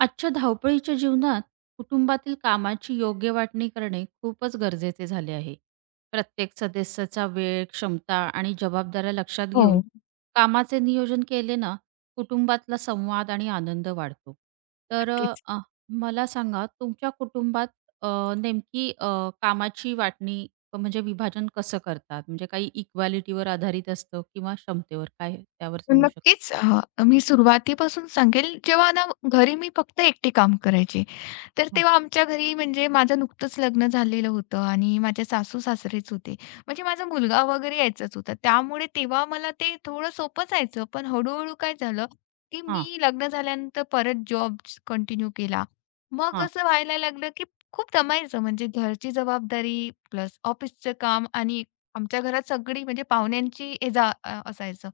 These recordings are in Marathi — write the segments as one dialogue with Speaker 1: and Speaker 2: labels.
Speaker 1: आजच्या धावपळीच्या जीवनात कुटुंबातील कामाची योग्य वाटणी करणे खूपच गरजेचे झाले आहे. प्रत्येक सदस्याचा वेळ, क्षमता आणि जबाबदाऱ्या लक्षात घेऊन
Speaker 2: हो,
Speaker 1: कामाचे नियोजन केले ना, कुटुंबातला संवाद आणि आनंद वाढतो. तर
Speaker 2: नक्कीच.
Speaker 1: अ, मला सांगा तुमच्या कुटुंबात अ, नेमकी कामाची वाटणी म्हणजे विभाजन कसं करतात? म्हणजे काही इक्वालिटीवर आधारित असतं किंवा क्षमतेवर? काय त्यावर सांगू शकाल?
Speaker 2: नक्कीच मी सुरुवातीपासून सांगेल, जेव्हा ना घरी मी फक्त एकटी काम करायची. तर
Speaker 1: हो.
Speaker 2: तेव्हा आमच्या घरी म्हणजे माझं नुकतंच लग्न झालेलं होतं आणि माझ्या सासू-सासरेच होते. म्हणजे माझा मुलगा वगैरे यायचाच होता. त्यामुळे तेव्हा मला ते थोडं सोपं जायचं. पण हळू-हळू काय झालं, की
Speaker 1: हां,
Speaker 2: मी लग्न झाल्यानंतर परत जॉब कंटिन्यू केला. मग
Speaker 1: हां,
Speaker 2: असं व्हायला लागलं, की खूप दमायचं म्हणजे घरची जबाबदारी प्लस ऑफिसचं काम आणि आमच्या घरात सगळी म्हणजे पाहुण्यांची ये असायचं.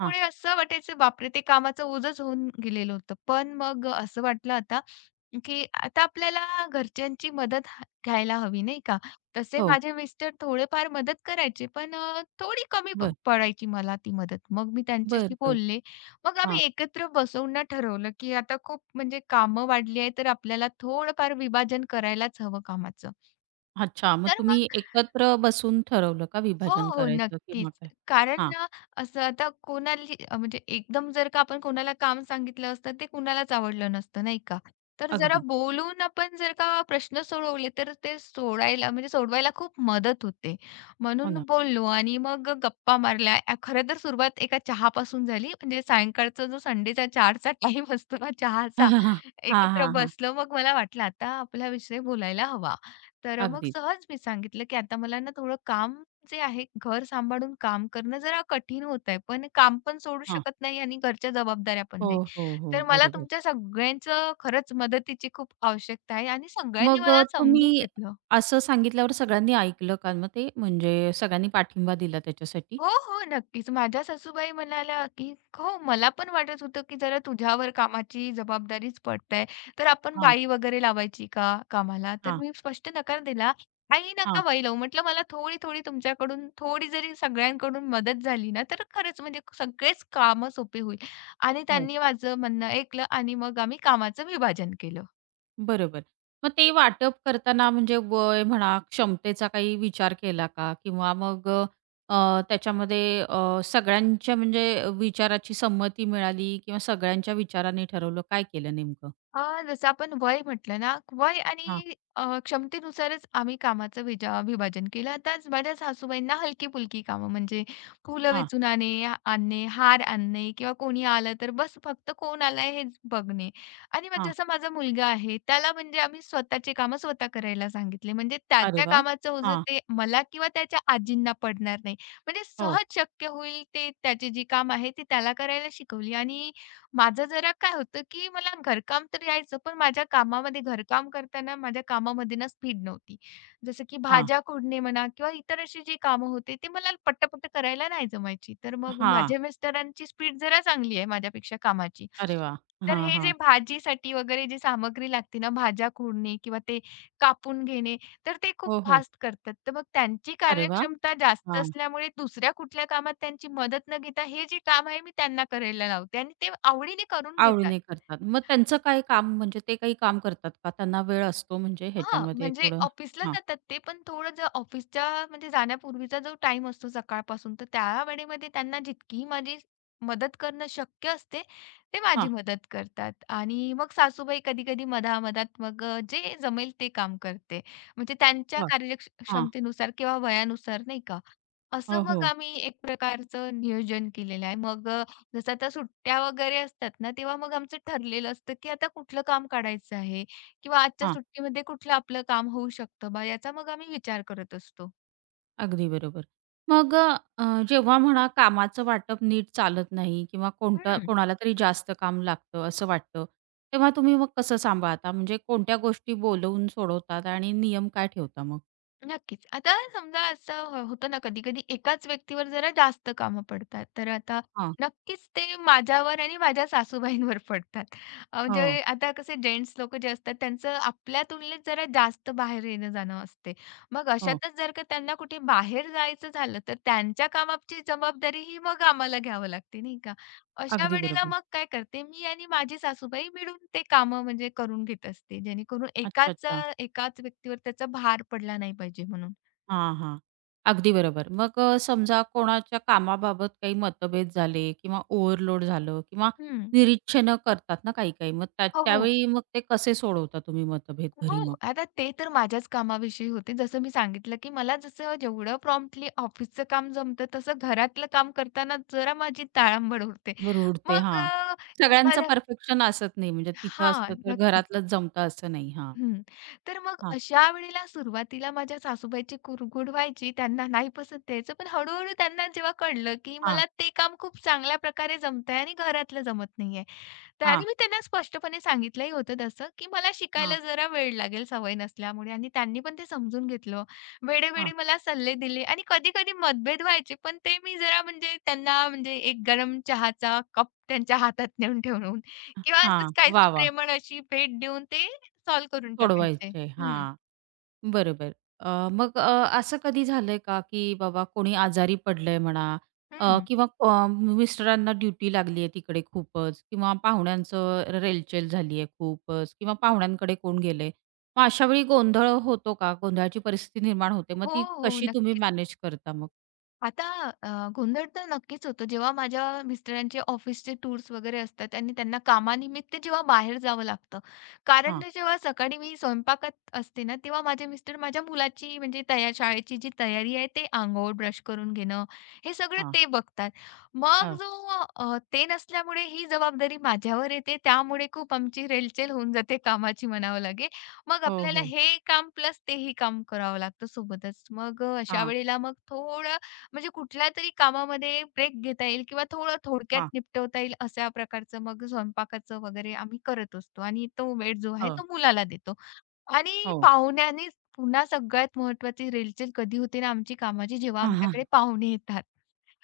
Speaker 1: हां.
Speaker 2: असं वाटायचं बापरे! ते कामाचं ओझंच होऊन गेलेलं होतं. पण मग असं वाटलं आता, की आता आपल्याला घरच्यांची मदत घ्यायला हवी, नाही का? तसे
Speaker 1: हो.
Speaker 2: माझे मिस्टर थोडेफार मदत करायचे, पण थोडी कमी
Speaker 1: बरं.
Speaker 2: पडायची मला ती मदत. मग मी
Speaker 1: बरं,
Speaker 2: त्यांच्याशी
Speaker 1: बरं.
Speaker 2: बोलले. मग
Speaker 1: हां.
Speaker 2: आम्ही एकत्र बसवून ना ठरवलं, की आता खूप म्हणजे कामं वाढली आहे, तर आपल्याला थोडंफार विभाजन करायलाच हवं कामाचं.
Speaker 1: अच्छा. मग
Speaker 2: तर
Speaker 1: तुम्ही
Speaker 2: मग
Speaker 1: एकत्र बसून ठरवलं का
Speaker 2: हो,
Speaker 1: विभाजन
Speaker 2: हो.
Speaker 1: करायचं
Speaker 2: नक्कीच.
Speaker 1: किंवा काय?
Speaker 2: कारण
Speaker 1: हां.
Speaker 2: ना, असं आता म्हणजे एकदम जर का आपण कोणाला काम सांगितलं असतं, ते कुणालाच आवडलं नसतं, नाही का? तर जरा
Speaker 1: अगदी.
Speaker 2: बोलून आपण जर का प्रश्न सोडवले, तर ते सोडायला म्हणजे सोडवायला खूप मदत होते.
Speaker 1: हो
Speaker 2: म्हणून
Speaker 1: ना.
Speaker 2: बोललो आणि मग गप्पा मारल्या. खरं तर सुरुवात एका चहापासून झाली. म्हणजे सायंकाळचा जो संडेचा 4चा टाईम असतो ना
Speaker 1: हां,
Speaker 2: चहाचा,
Speaker 1: हां, हां. हां,
Speaker 2: एकत्र
Speaker 1: हां, हां.
Speaker 2: बसलो. मग मला वाटलं, आता आपला विषय बोलायला हवा. तर मग
Speaker 1: अगदीच.
Speaker 2: सहज मी सांगितलं, की "आता मला ना थोडं काम जे आहे घर सांभाळून काम करणं जरा कठीण होत आहे. पण काम पण सोडू
Speaker 1: हां.
Speaker 2: शकत नाही आणि घरच्या जबाबदाऱ्या पण
Speaker 1: हो,
Speaker 2: नाही.
Speaker 1: हो,
Speaker 2: तर
Speaker 1: हो.
Speaker 2: मला
Speaker 1: बरोबर.
Speaker 2: तुमच्या सगळ्यांचं खरंच मदतीची खूप आवश्यकता आहे आणि सगळ्यांनी
Speaker 1: मग
Speaker 2: मला समजून
Speaker 1: तुम्ही
Speaker 2: घेतलं.
Speaker 1: असं सांगितल्यावर सगळ्यांनी ऐकलं का मग ते? म्हणजे सगळ्यांनी पाठिंबा दिला त्याच्यासाठी?
Speaker 2: हो, हो. नक्कीच. माझ्या सासूबाई म्हणाल्या, की "हो, मला पण वाटत होतं, की जरा तुझ्यावर कामाची जबाबदारीच पडते. तर आपण
Speaker 1: हां,
Speaker 2: बाई वगैरे लावायची का कामाला?" तर
Speaker 1: हां,
Speaker 2: मी स्पष्ट नकार दिला. "आई,
Speaker 1: हां.
Speaker 2: नका बाई लावू." म्हटलं, "मला थोडी-थोडी तुमच्याकडून, थोडी जरी सगळ्यांकडून मदत झाली ना, तर खरंच म्हणजे सगळेच कामं सोपी होईल." आणि
Speaker 1: हो.
Speaker 2: त्यांनी माझं म्हणणं ऐकलं आणि मग आम्ही कामाचं विभाजन केलं.
Speaker 1: बरोबर. मग ते वाटप करताना म्हणजे वय म्हणा, क्षमतेचा काही विचार केला का? किंवा मग अ, अ, त्याच्यामध्ये सगळ्यांच्या म्हणजे विचाराची संमती मिळाली किंवा सगळ्यांच्या विचाराने ठरवलं, काय केलं नेमकं?
Speaker 2: जसं आपण वय म्हटलं ना, वय
Speaker 1: हां,
Speaker 2: आणि क्षमतेनुसारच आम्ही कामाचं विभाजन केलं. आता माझ्या सासूबाईंना हलकी-फुलकी कामं म्हणजे फुलं
Speaker 1: हां,
Speaker 2: वेचून आणणे, हार आणणे किंवा कोणी आलं तर बस फक्त कोण आलाय हेच बघणे. आणि मग
Speaker 1: हां.
Speaker 2: जसा माझा मुलगा आहे, त्याला म्हणजे आम्ही स्वतःची कामं स्वतः करायला सांगितले. म्हणजे
Speaker 1: अरे
Speaker 2: त्याच्या
Speaker 1: वाह!
Speaker 2: कामाचं ओझं
Speaker 1: हां,
Speaker 2: ते मला किंवा त्याच्या आजींना पडणार नाही. म्हणजे
Speaker 1: हो,
Speaker 2: सहज शक्य होईल ते त्याची जी कामं आहे, ती त्याला करायला शिकवली आणि माझं जरा काय होतं, की मला घरकाम तर यायचं, पण माझ्या कामामध्ये घरकाम करताना माझ्या कामामध्ये ना स्पीड नव्हती. जसं की
Speaker 1: हां,
Speaker 2: भाज्या खोडणे म्हणा किंवा इतर अशी जी कामं होते, ते मला पटापट करायला नाही जमायची. तर मग
Speaker 1: हां.
Speaker 2: माझ्या मिस्टरांची स्पीड जरा चांगली आहे माझ्यापेक्षा कामाची.
Speaker 1: अरे वाह!
Speaker 2: तर
Speaker 1: हां,
Speaker 2: हे
Speaker 1: हां.
Speaker 2: जे भाजीसाठी वगैरे जी सामग्री लागते ना, भाज्या खोडणे किंवा ते कापून घेणे, तर ते खूप
Speaker 1: हो, हो.
Speaker 2: फास्ट करतात. तर मग त्यांची
Speaker 1: अरे वाह!
Speaker 2: कार्यक्षमता जास्त
Speaker 1: हां.
Speaker 2: असल्यामुळे दुसऱ्या कुठल्या कामात त्यांची मदत न घेता हे जे काम आहे मी त्यांना करायला लावते आणि ते आवडीने करून घेतात.
Speaker 1: आवडीने करतात. मग त्यांचं काय काम म्हणजे ते काही काम करतात का? त्यांना वेळ असतो म्हणजे
Speaker 2: हां,
Speaker 1: ह्याच्यामध्ये
Speaker 2: म्हणजे
Speaker 1: थोडं?
Speaker 2: ऑफिसला
Speaker 1: हां,
Speaker 2: जातात ते पण थोडं जर ऑफिसच्या म्हणजे जाण्यापूर्वीचा जो टाईम असतो सकाळपासून तर त्या वेळेमध्ये त्यांना जितकी माझी मदत करणं शक्य असते, ते माझी
Speaker 1: हां.
Speaker 2: मदत करतात आणि मग सासूबाई कधी-कधी मग जे जमेल ते काम करते. म्हणजे त्यांच्या
Speaker 1: वाह! हां.
Speaker 2: कार्यक्षमतेनुसार किंवा वयानुसार नाही का? असं
Speaker 1: हो,
Speaker 2: मग
Speaker 1: हो.
Speaker 2: आम्ही एक प्रकारचं नियोजन केलेलं आहे. मग जसं आता सुट्ट्या वगैरे असतात ना, तेव्हा मग आमचं ठरलेलं असतं, की आता कुठलं काम काढायचं आहे किंवा आजच्या सुट्टीमध्ये कुठलं आपलं काम होऊ शकतं बा, याचा मग आम्ही विचार करत असतो.
Speaker 1: अगदी बरोबर. मग अ, अ, जेव्हा म्हणा कामाचं वाटप नीट चालत नाही किंवा कोणतं
Speaker 2: हं.
Speaker 1: कोणाला तरी जास्त काम लागतं असं वाटतं, तेव्हा तुम्ही मग कसं सांभाळता? म्हणजे कोणत्या गोष्टी बोलवून सोडवतात आणि नियम काय ठेवता मग?
Speaker 2: नक्कीच. आता समजा असं होतं ना कधी-कधी एकाच व्यक्तीवर जरा जास्त कामं पडतात. तर आता
Speaker 1: हां.
Speaker 2: नक्कीच ते माझ्यावर आणि माझ्या सासूबाईंवर पडतात.
Speaker 1: हो,
Speaker 2: म्हणजे आता कसे जेंट्स लोकं जे असतात त्यांचं आपल्या तुलनेत जरा जास्त बाहेर येणं-जाणं असते. मग
Speaker 1: हो.
Speaker 2: अशातच जर का त्यांना कुठे बाहेर जायचं झालं, तर त्यांच्या कामाची जबाबदारी ही मग आम्हाला घ्यावं लागते, नाही का? अशा
Speaker 1: अगदी
Speaker 2: वेळेला
Speaker 1: बरोबर.
Speaker 2: मग काय करते मी आणि माझी सासूबाई मिळून ते कामं म्हणजे करून घेत असते. जेणेकरून
Speaker 1: अच्छा, अच्छा.
Speaker 2: एकाच व्यक्तीवर त्याचा भार पडला नाही पाहिजे म्हणून.
Speaker 1: हां, हां. अगदी बरोबर. मग समजा कोणाच्या कामाबाबत काही मतभेद झाले किंवा ओव्हरलोड झालं किंवा
Speaker 2: हं.
Speaker 1: निरीक्षणं करतात ना काही-काही, मग त्या
Speaker 2: हो, हो.
Speaker 1: त्यावेळी मग ते कसे सोडवता तुम्ही मतभेद
Speaker 2: हो.
Speaker 1: घरी
Speaker 2: आता ते तर माझ्याच कामाविषयी होते. जसं मी सांगितलं, की मला जसं जेवढं प्रॉम्प्टली ऑफिसचं काम जमतं, तसं घरातलं काम करताना जरा माझी ताळंबळ उडते.
Speaker 1: रुळते.
Speaker 2: मग
Speaker 1: हां. सगळ्यांचं
Speaker 2: एखाद्या
Speaker 1: परफेक्शन असत नाही. म्हणजे तिथं असतं
Speaker 2: हां,
Speaker 1: तर
Speaker 2: नक्कीच.
Speaker 1: घरातलंच जमतं असं नाही. हां,
Speaker 2: हं. तर मग
Speaker 1: हां,
Speaker 2: अशा वेळेला सुरुवातीला माझ्या सासूबाईची कुरघुड व्हायची. त्यांना नाही पसंत यायचं. पण हळू-हळू त्यांना जेव्हा कळलं, की
Speaker 1: हां,
Speaker 2: मला ते काम खूप चांगल्या प्रकारे जमतंय आणि घरातलं जमत नाहीये. तर
Speaker 1: हां,
Speaker 2: आणि मी त्यांना स्पष्टपणे सांगितलंही होतं तसं, की मला
Speaker 1: हां,
Speaker 2: शिकायला जरा वेळ लागेल सवय नसल्यामुळे आणि त्यांनी पण ते समजून घेतलं.
Speaker 1: हां,
Speaker 2: वेळोवेळी मला सल्ले दिले आणि कधी-कधी मतभेद व्हायचे. पण ते मी जरा म्हणजे त्यांना म्हणजे एक गरम चहाचा कप त्यांच्या हातात नेऊन ठेवून किंवा
Speaker 1: हां.
Speaker 2: असंच
Speaker 1: वाह!
Speaker 2: काहीसं
Speaker 1: वाह!
Speaker 2: प्रेमळ अशी भेट देऊन ते सॉल्व्ह करून टाकायचे.
Speaker 1: सोडवायचे.
Speaker 2: हं.
Speaker 1: हां, बरोबर. अ, मग अ, असं कधी झालंय का, की बाबा कोणी आजारी पडलंय म्हणा
Speaker 2: हं.
Speaker 1: किंवा मिस्टरांना ड्युटी लागली आहे तिकडे खूपच किंवा पाहुण्यांचं रेलचेल झाली आहे खूपच किंवा पाहुण्यांकडे कोण गेलंय. मग अशा वेळी गोंधळ होतो का? गोंधळाची परिस्थिती निर्माण होते. मग
Speaker 2: हो,
Speaker 1: ती
Speaker 2: हो.
Speaker 1: कशी तुम्ही
Speaker 2: नक्कीच.
Speaker 1: मॅनेज करता मग?
Speaker 2: आता अ, गोंधळ तर नक्कीच होतो. जेव्हा माझ्या मिस्टरांचे ऑफिसचे टूर्स वगैरे असतात आणि त्यांना कामानिमित्त जेव्हा बाहेर जावं लागतं. कारण ना जेव्हा सकाळी मी स्वयंपाकात असते ना, तेव्हा माझे मिस्टर माझ्या मुलाची म्हणजे शाळेची जी तयारी आहे ते अंघोळ, ब्रश करून घेणं, हे सगळं
Speaker 1: हां,
Speaker 2: ते बघतात. मग
Speaker 1: हां.
Speaker 2: जो ते नसल्यामुळे ही जबाबदारी माझ्यावर येते. त्यामुळे खूप आमची रेलचेल होऊन जाते कामाची म्हणावं लागेल. मग
Speaker 1: हो,
Speaker 2: आपल्याला
Speaker 1: हो.
Speaker 2: हे काम प्लस तेही काम करावं लागतं सोबतच. मग अशा
Speaker 1: हां,
Speaker 2: वेळेला मग थोडं म्हणजे कुठल्यातरी कामामध्ये ब्रेक घेता येईल किंवा थोडं थोडक्यात
Speaker 1: हां.
Speaker 2: निपटवता येईल अशा प्रकारचं मग स्वयंपाकाचं वगैरे आम्ही करत असतो आणि तो वेळ जो आहे
Speaker 1: हो,
Speaker 2: तो मुलाला देतो. आणि
Speaker 1: हो.
Speaker 2: पाहुण्याने पुन्हा सगळ्यात महत्त्वाची रेलचेल कधी होते ना आमची कामाची जेव्हा
Speaker 1: हां हां
Speaker 2: आमच्याकडे पाहुणे येतात.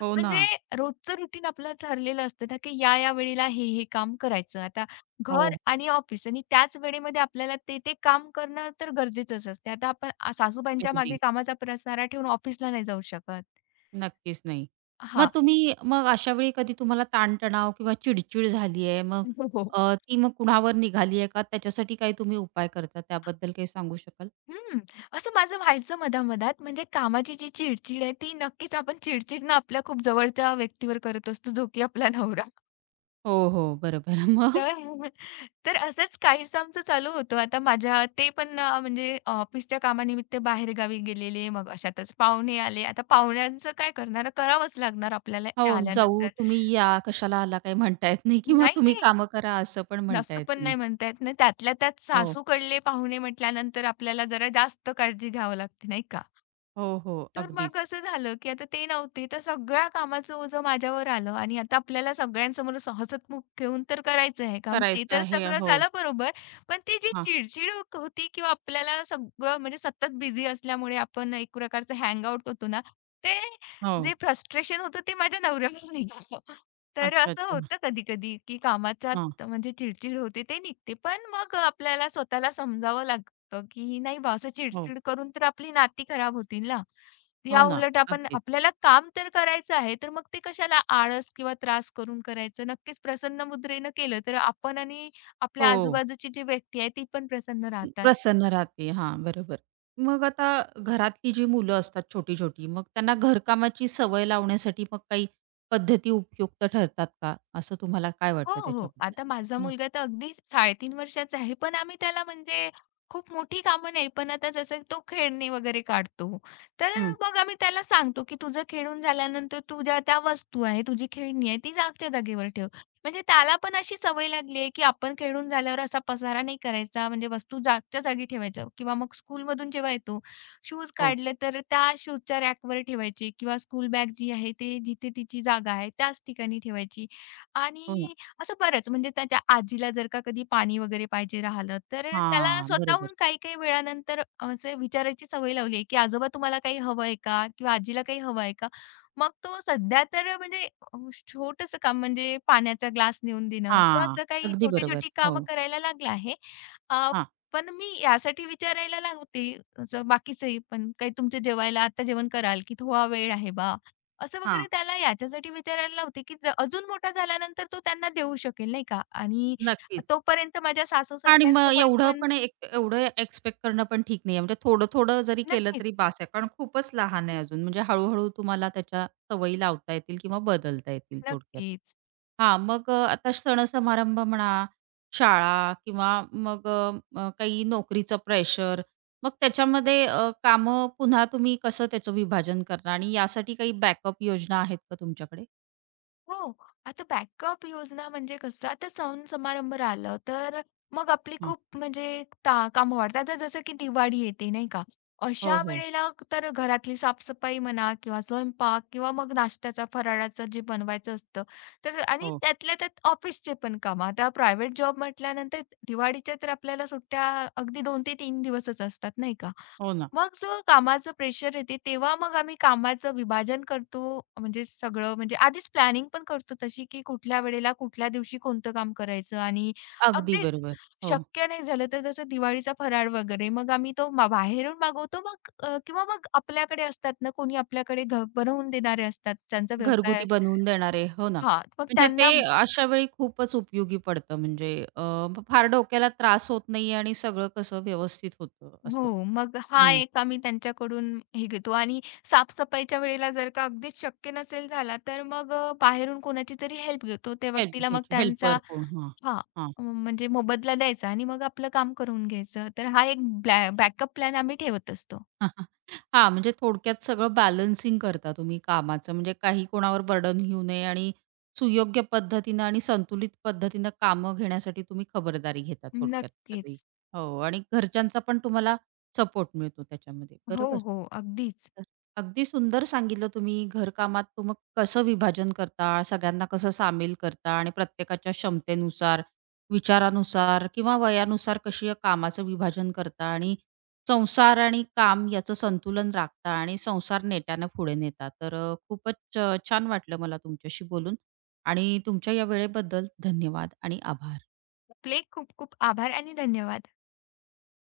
Speaker 1: हो ना.
Speaker 2: म्हणजे रोजचं रुटीन आपलं ठरलेलं असतं ना, की या, या वेळेला हे, हे काम करायचं. आता घर
Speaker 1: हो,
Speaker 2: आणि ऑफिस आणि त्याच वेळेमध्ये आपल्याला ते, ते काम करणं तर गरजेचंच असते. आता आपण सासूबाईंच्या
Speaker 1: अगदी.
Speaker 2: मागे कामाचा पसारा ठेवून ऑफिसला नाही जाऊ शकत.
Speaker 1: नक्कीच नाही. मग
Speaker 2: हां.
Speaker 1: तुम्ही मग अशा वेळी कधी तुम्हाला ताणतणाव किंवा चिडचिड झाली आहे, मग
Speaker 2: हो, हो.
Speaker 1: ती मग कुणावर निघाली आहे का? त्याच्यासाठी काही तुम्ही उपाय करता? त्याबद्दल काही सांगू शकाल?
Speaker 2: हं. असं माझं व्हायचं मधामधात. म्हणजे कामाची जी चिडचिड आहे ती नक्कीच आपण चिडचिड ना आपल्या खूप जवळच्या व्यक्तीवर करत असतो, जो की आपला नवरा.
Speaker 1: हो, हो. बरोबर. मग
Speaker 2: तर तर असंच काहीसं आमचं चालू होतं. आता माझ्या ते पण म्हणजे ऑफिसच्या कामानिमित्त बाहेर गावी गेलेले, मग अशातच पाहुणे आले. आता पाहुण्यांचं काय करणार? करावंच लागणार आपल्याला
Speaker 1: हो,
Speaker 2: ते
Speaker 1: जाऊ
Speaker 2: आल्यानंतर.
Speaker 1: तुम्ही या, कशाला आला काही म्हणता येत नाही किंवा
Speaker 2: नाही,
Speaker 1: तुम्ही
Speaker 2: नाही.
Speaker 1: कामं करा असं पण म्हणता
Speaker 2: असं
Speaker 1: येत
Speaker 2: पण
Speaker 1: नाही.
Speaker 2: नाही म्हणता येत ना. त्यातल्या त्यात
Speaker 1: हो,
Speaker 2: सासूकडले पाहुणे म्हटल्यानंतर आपल्याला जरा जास्त काळजी घ्यावी लागते, नाही का?
Speaker 1: हो, हो.
Speaker 2: तर
Speaker 1: अगदीच.
Speaker 2: मग असं झालं, की आता ते नव्हते, तर सगळ्या कामाचं ओझं माझ्यावर आलं आणि आता आपल्याला सगळ्यांसमोर असं हसतमुख घेऊन तर करायचं आहे काम. ते
Speaker 1: करायचं
Speaker 2: तर
Speaker 1: आहे.
Speaker 2: सगळं
Speaker 1: हो.
Speaker 2: झालं बरोबर, पण ती जी
Speaker 1: हां.
Speaker 2: चिडचिड होती किंवा आपल्याला सगळं म्हणजे सतत बिझी असल्यामुळे आपण एक प्रकारचं हँग आउट होतो ना, ते जे
Speaker 1: हो.
Speaker 2: फ्रस्ट्रेशन होतं ते माझ्या नवऱ्यावर निघालं. तर
Speaker 1: अच्छा,
Speaker 2: असं
Speaker 1: अच्छा.
Speaker 2: होतं कधी-कधी, की
Speaker 1: हां.
Speaker 2: कामाच्यात म्हणजे चिडचिड होते ते निघते. पण मग आपल्याला स्वतःला समजावं लागतं, की नाही बा असं
Speaker 1: हो.
Speaker 2: चिडचिड करून तर आपली नाती खराब होतील ना.
Speaker 1: हो ना,
Speaker 2: याउलट आपण
Speaker 1: अगदीच.
Speaker 2: आपल्याला काम तर करायचं आहे, तर मग ते कशाला आळस किंवा त्रास करून करायचं. नक्कीच प्रसन्न मुद्रेनं केलं तर आपण आणि आपल्या
Speaker 1: हो,
Speaker 2: आजूबाजूची जी व्यक्ती आहे ती पण प्रसन्न राहतात.
Speaker 1: प्रसन्न राहते. हां, बरोबर. मग आता घरातली जी मुलं असतात छोटी-छोटी, मग त्यांना घरकामाची सवय लावण्यासाठी मग काही पद्धती उपयुक्त ठरतात का? असं तुम्हाला काय
Speaker 2: हो,
Speaker 1: वाटतं
Speaker 2: हो.
Speaker 1: त्याच्याबद्दल?
Speaker 2: आता माझा
Speaker 1: हां,
Speaker 2: मुलगा तर अगदी 3.5 वर्षाचा आहे. पण आम्ही त्याला म्हणजे खूप मोठी कामं नाही, पण आता जसं तो खेळणी वगैरे काढतो. तर
Speaker 1: हं.
Speaker 2: मग आम्ही त्याला सांगतो, की "तुझं खेळून झाल्यानंतर तुझ्या त्या वस्तू आहे, तुझी खेळणी आहे, ती जागच्या जागेवर ठेव." म्हणजे त्याला पण अशी सवय लागली आहे, की आपण खेळून झाल्यावर असा पसारा नाही करायचा, म्हणजे वस्तू जागच्या जागी ठेवायच्या किंवा मग स्कूलमधून जेव्हा येतो, शूज
Speaker 1: हो,
Speaker 2: काढले तर त्या शूजच्या रॅकवर ठेवायचे किंवा स्कूल बॅग जी आहे, ते जिथे तिची जागा आहे त्याच ठिकाणी ठेवायची.
Speaker 1: हो ना.
Speaker 2: आणि असं बरंच म्हणजे त्याच्या आजीला जर का कधी पाणी वगैरे पाहिजे राहिलं, तर त्याला
Speaker 1: हां, बरोबर.
Speaker 2: स्वतःहून काही-काही वेळानंतर असं विचारायची सवय लावली आहे, की "आजोबा तुम्हाला काही हवंय का?" किंवा "आजीला काही हवंय का?" मग तो सध्या तर म्हणजे अ, काम म्हणजे पाण्याचा ग्लास नेऊन देणं किंवा
Speaker 1: हां,
Speaker 2: असं काही
Speaker 1: अगदी बरोबर.
Speaker 2: छोटी-छोटी
Speaker 1: हो,
Speaker 2: कामं करायला लागला आहे. अ,
Speaker 1: हां,
Speaker 2: पण मी यासाठी विचारायला लागते, असं बाकीचंही पण काही तुमचं जेवायला आता जेवण कराल, की थोडा वेळ आहे बा, असं
Speaker 1: हां.
Speaker 2: वगैरे त्याला याच्यासाठी विचारायला लावते, की अजून मोठा झाल्यानंतर तो त्यांना देऊ शकेल नाही का आणि
Speaker 1: नक्कीच.
Speaker 2: तोपर्यंत माझ्या
Speaker 1: आणि मग
Speaker 2: सासू-सासऱ्यांसोबत
Speaker 1: एवढं
Speaker 2: पण
Speaker 1: पण एक एवढं एक्स्पेक्ट करणं पण ठीक नाहीये. म्हणजे थोडं-थोडं जरी केलं
Speaker 2: नक्कीच,
Speaker 1: तरी बास आहे. कारण खूपच लहान आहे अजून. म्हणजे हळू-हळू तुम्हाला त्याच्या सवयी लावता येतील किंवा बदलता येतील थोडक्यात.
Speaker 2: नक्कीच.
Speaker 1: हां, मग आता सण-समारंभ म्हणा, शाळा किंवा मग अ, अ, काही नोकरीचं प्रेशर, मग त्याच्यामध्ये कामं पुन्हा तुम्ही कसं त्याचं विभाजन करणार आणि यासाठी काही बॅकअप योजना आहेत का तुमच्याकडे?
Speaker 2: हो. आता बॅकअप योजना म्हणजे कसं, आता सण-समारंभ राहिलं, तर मग आपली
Speaker 1: हां.
Speaker 2: खूप म्हणजे कामं वाढतात. आता जसं की दिवाळी येते, नाही का?
Speaker 1: हो,
Speaker 2: अशा
Speaker 1: हो.
Speaker 2: वेळेला तर घरातली साफसफाई म्हणा किंवा स्वयंपाक किंवा मग नाश्त्याचा, फराळाचं जे बनवायचं असतं, तर आणि
Speaker 1: हो.
Speaker 2: त्यातल्या त्यात ऑफिसचे पण कामं. आता प्रायव्हेट जॉब म्हटल्यानंतर दिवाळीच्या तर आपल्याला सुट्ट्या अगदी 2 ते 3 दिवसच असतात, नाही का?
Speaker 1: हो ना.
Speaker 2: मग जो कामाचं प्रेशर येते, तेव्हा मग आम्ही कामाचं विभाजन करतो. म्हणजे सगळं म्हणजे आधीच प्लॅनिंग पण करतो तशी, की कुठल्या वेळेला, कुठल्या दिवशी कोणतं काम करायचं आणि
Speaker 1: अगदी
Speaker 2: अगदीच
Speaker 1: बरोबर. हो.
Speaker 2: शक्य नाही झालं तर जसं दिवाळीचा फराळ वगैरे, मग आम्ही तो बाहेरून मागवतो. मग किंवा मग आपल्याकडे असतात ना, कोणी आपल्याकडे बनवून देणारे असतात, ज्यांचा
Speaker 1: घरगुती
Speaker 2: व्यवसाय
Speaker 1: बनवून देणारे, हो ना.
Speaker 2: हां, मग
Speaker 1: म्हणजे ते
Speaker 2: त्यांना
Speaker 1: अशा वेळी खूपच उपयोगी पडतं म्हणजे अ, फार डोक्याला त्रास होत नाही आणि सगळं कसं व्यवस्थित होतं
Speaker 2: हो,
Speaker 1: असं.
Speaker 2: मग हा
Speaker 1: हं.
Speaker 2: एक आम्ही त्यांच्याकडून हे घेतो आणि साफसफाईच्या वेळेला जर का अगदीच शक्य नसेल झाला, तर मग बाहेरून कोणाची तरी हेल्प घेतो. त्या
Speaker 1: हेल्प
Speaker 2: व्यक्तीला मग
Speaker 1: घ्यायची
Speaker 2: त्यांचा
Speaker 1: हेल्पर कोण हां,
Speaker 2: हां,
Speaker 1: हां.
Speaker 2: म्हणजे मोबदला द्यायचा आणि मग आपलं काम करून घ्यायचं. तर हा एक बॅकअप प्लॅन आम्ही ठेवत असतो.
Speaker 1: हा, हा. हा, म्हणजे थोडक्यात सगळं बॅलन्सिंग करता तुम्ही कामाचं, म्हणजे काही कोणावर बर्डन घेऊ नये आणि सुयोग्य पद्धतीनं आणि संतुलित पद्धतीनं कामं घेण्यासाठी तुम्ही खबरदारी घेता थोडक्यात सगळी.
Speaker 2: नक्कीच.
Speaker 1: हो आणि घरच्यांचा पण तुम्हाला सपोर्ट मिळतो त्याच्यामध्ये,
Speaker 2: हो,
Speaker 1: बरोबर?
Speaker 2: हो, अगदीच.
Speaker 1: तर अगदी सुंदर सांगितलं तुम्ही घरकामात तुम्ही कसं विभाजन करता, सगळ्यांना कसं सामील करता आणि प्रत्येकाच्या क्षमतेनुसार, विचारानुसार किंवा वयानुसार कशी कामाचं विभाजन करता आणि संसार आणि काम याचं संतुलन राखता आणि संसार नेट्यानं पुढे नेता. तर खूपच छान वाटलं मला तुमच्याशी बोलून आणि तुमच्या या वेळेबद्दल धन्यवाद आणि आभार.
Speaker 2: आपले खूप खूप आभार आणि धन्यवाद.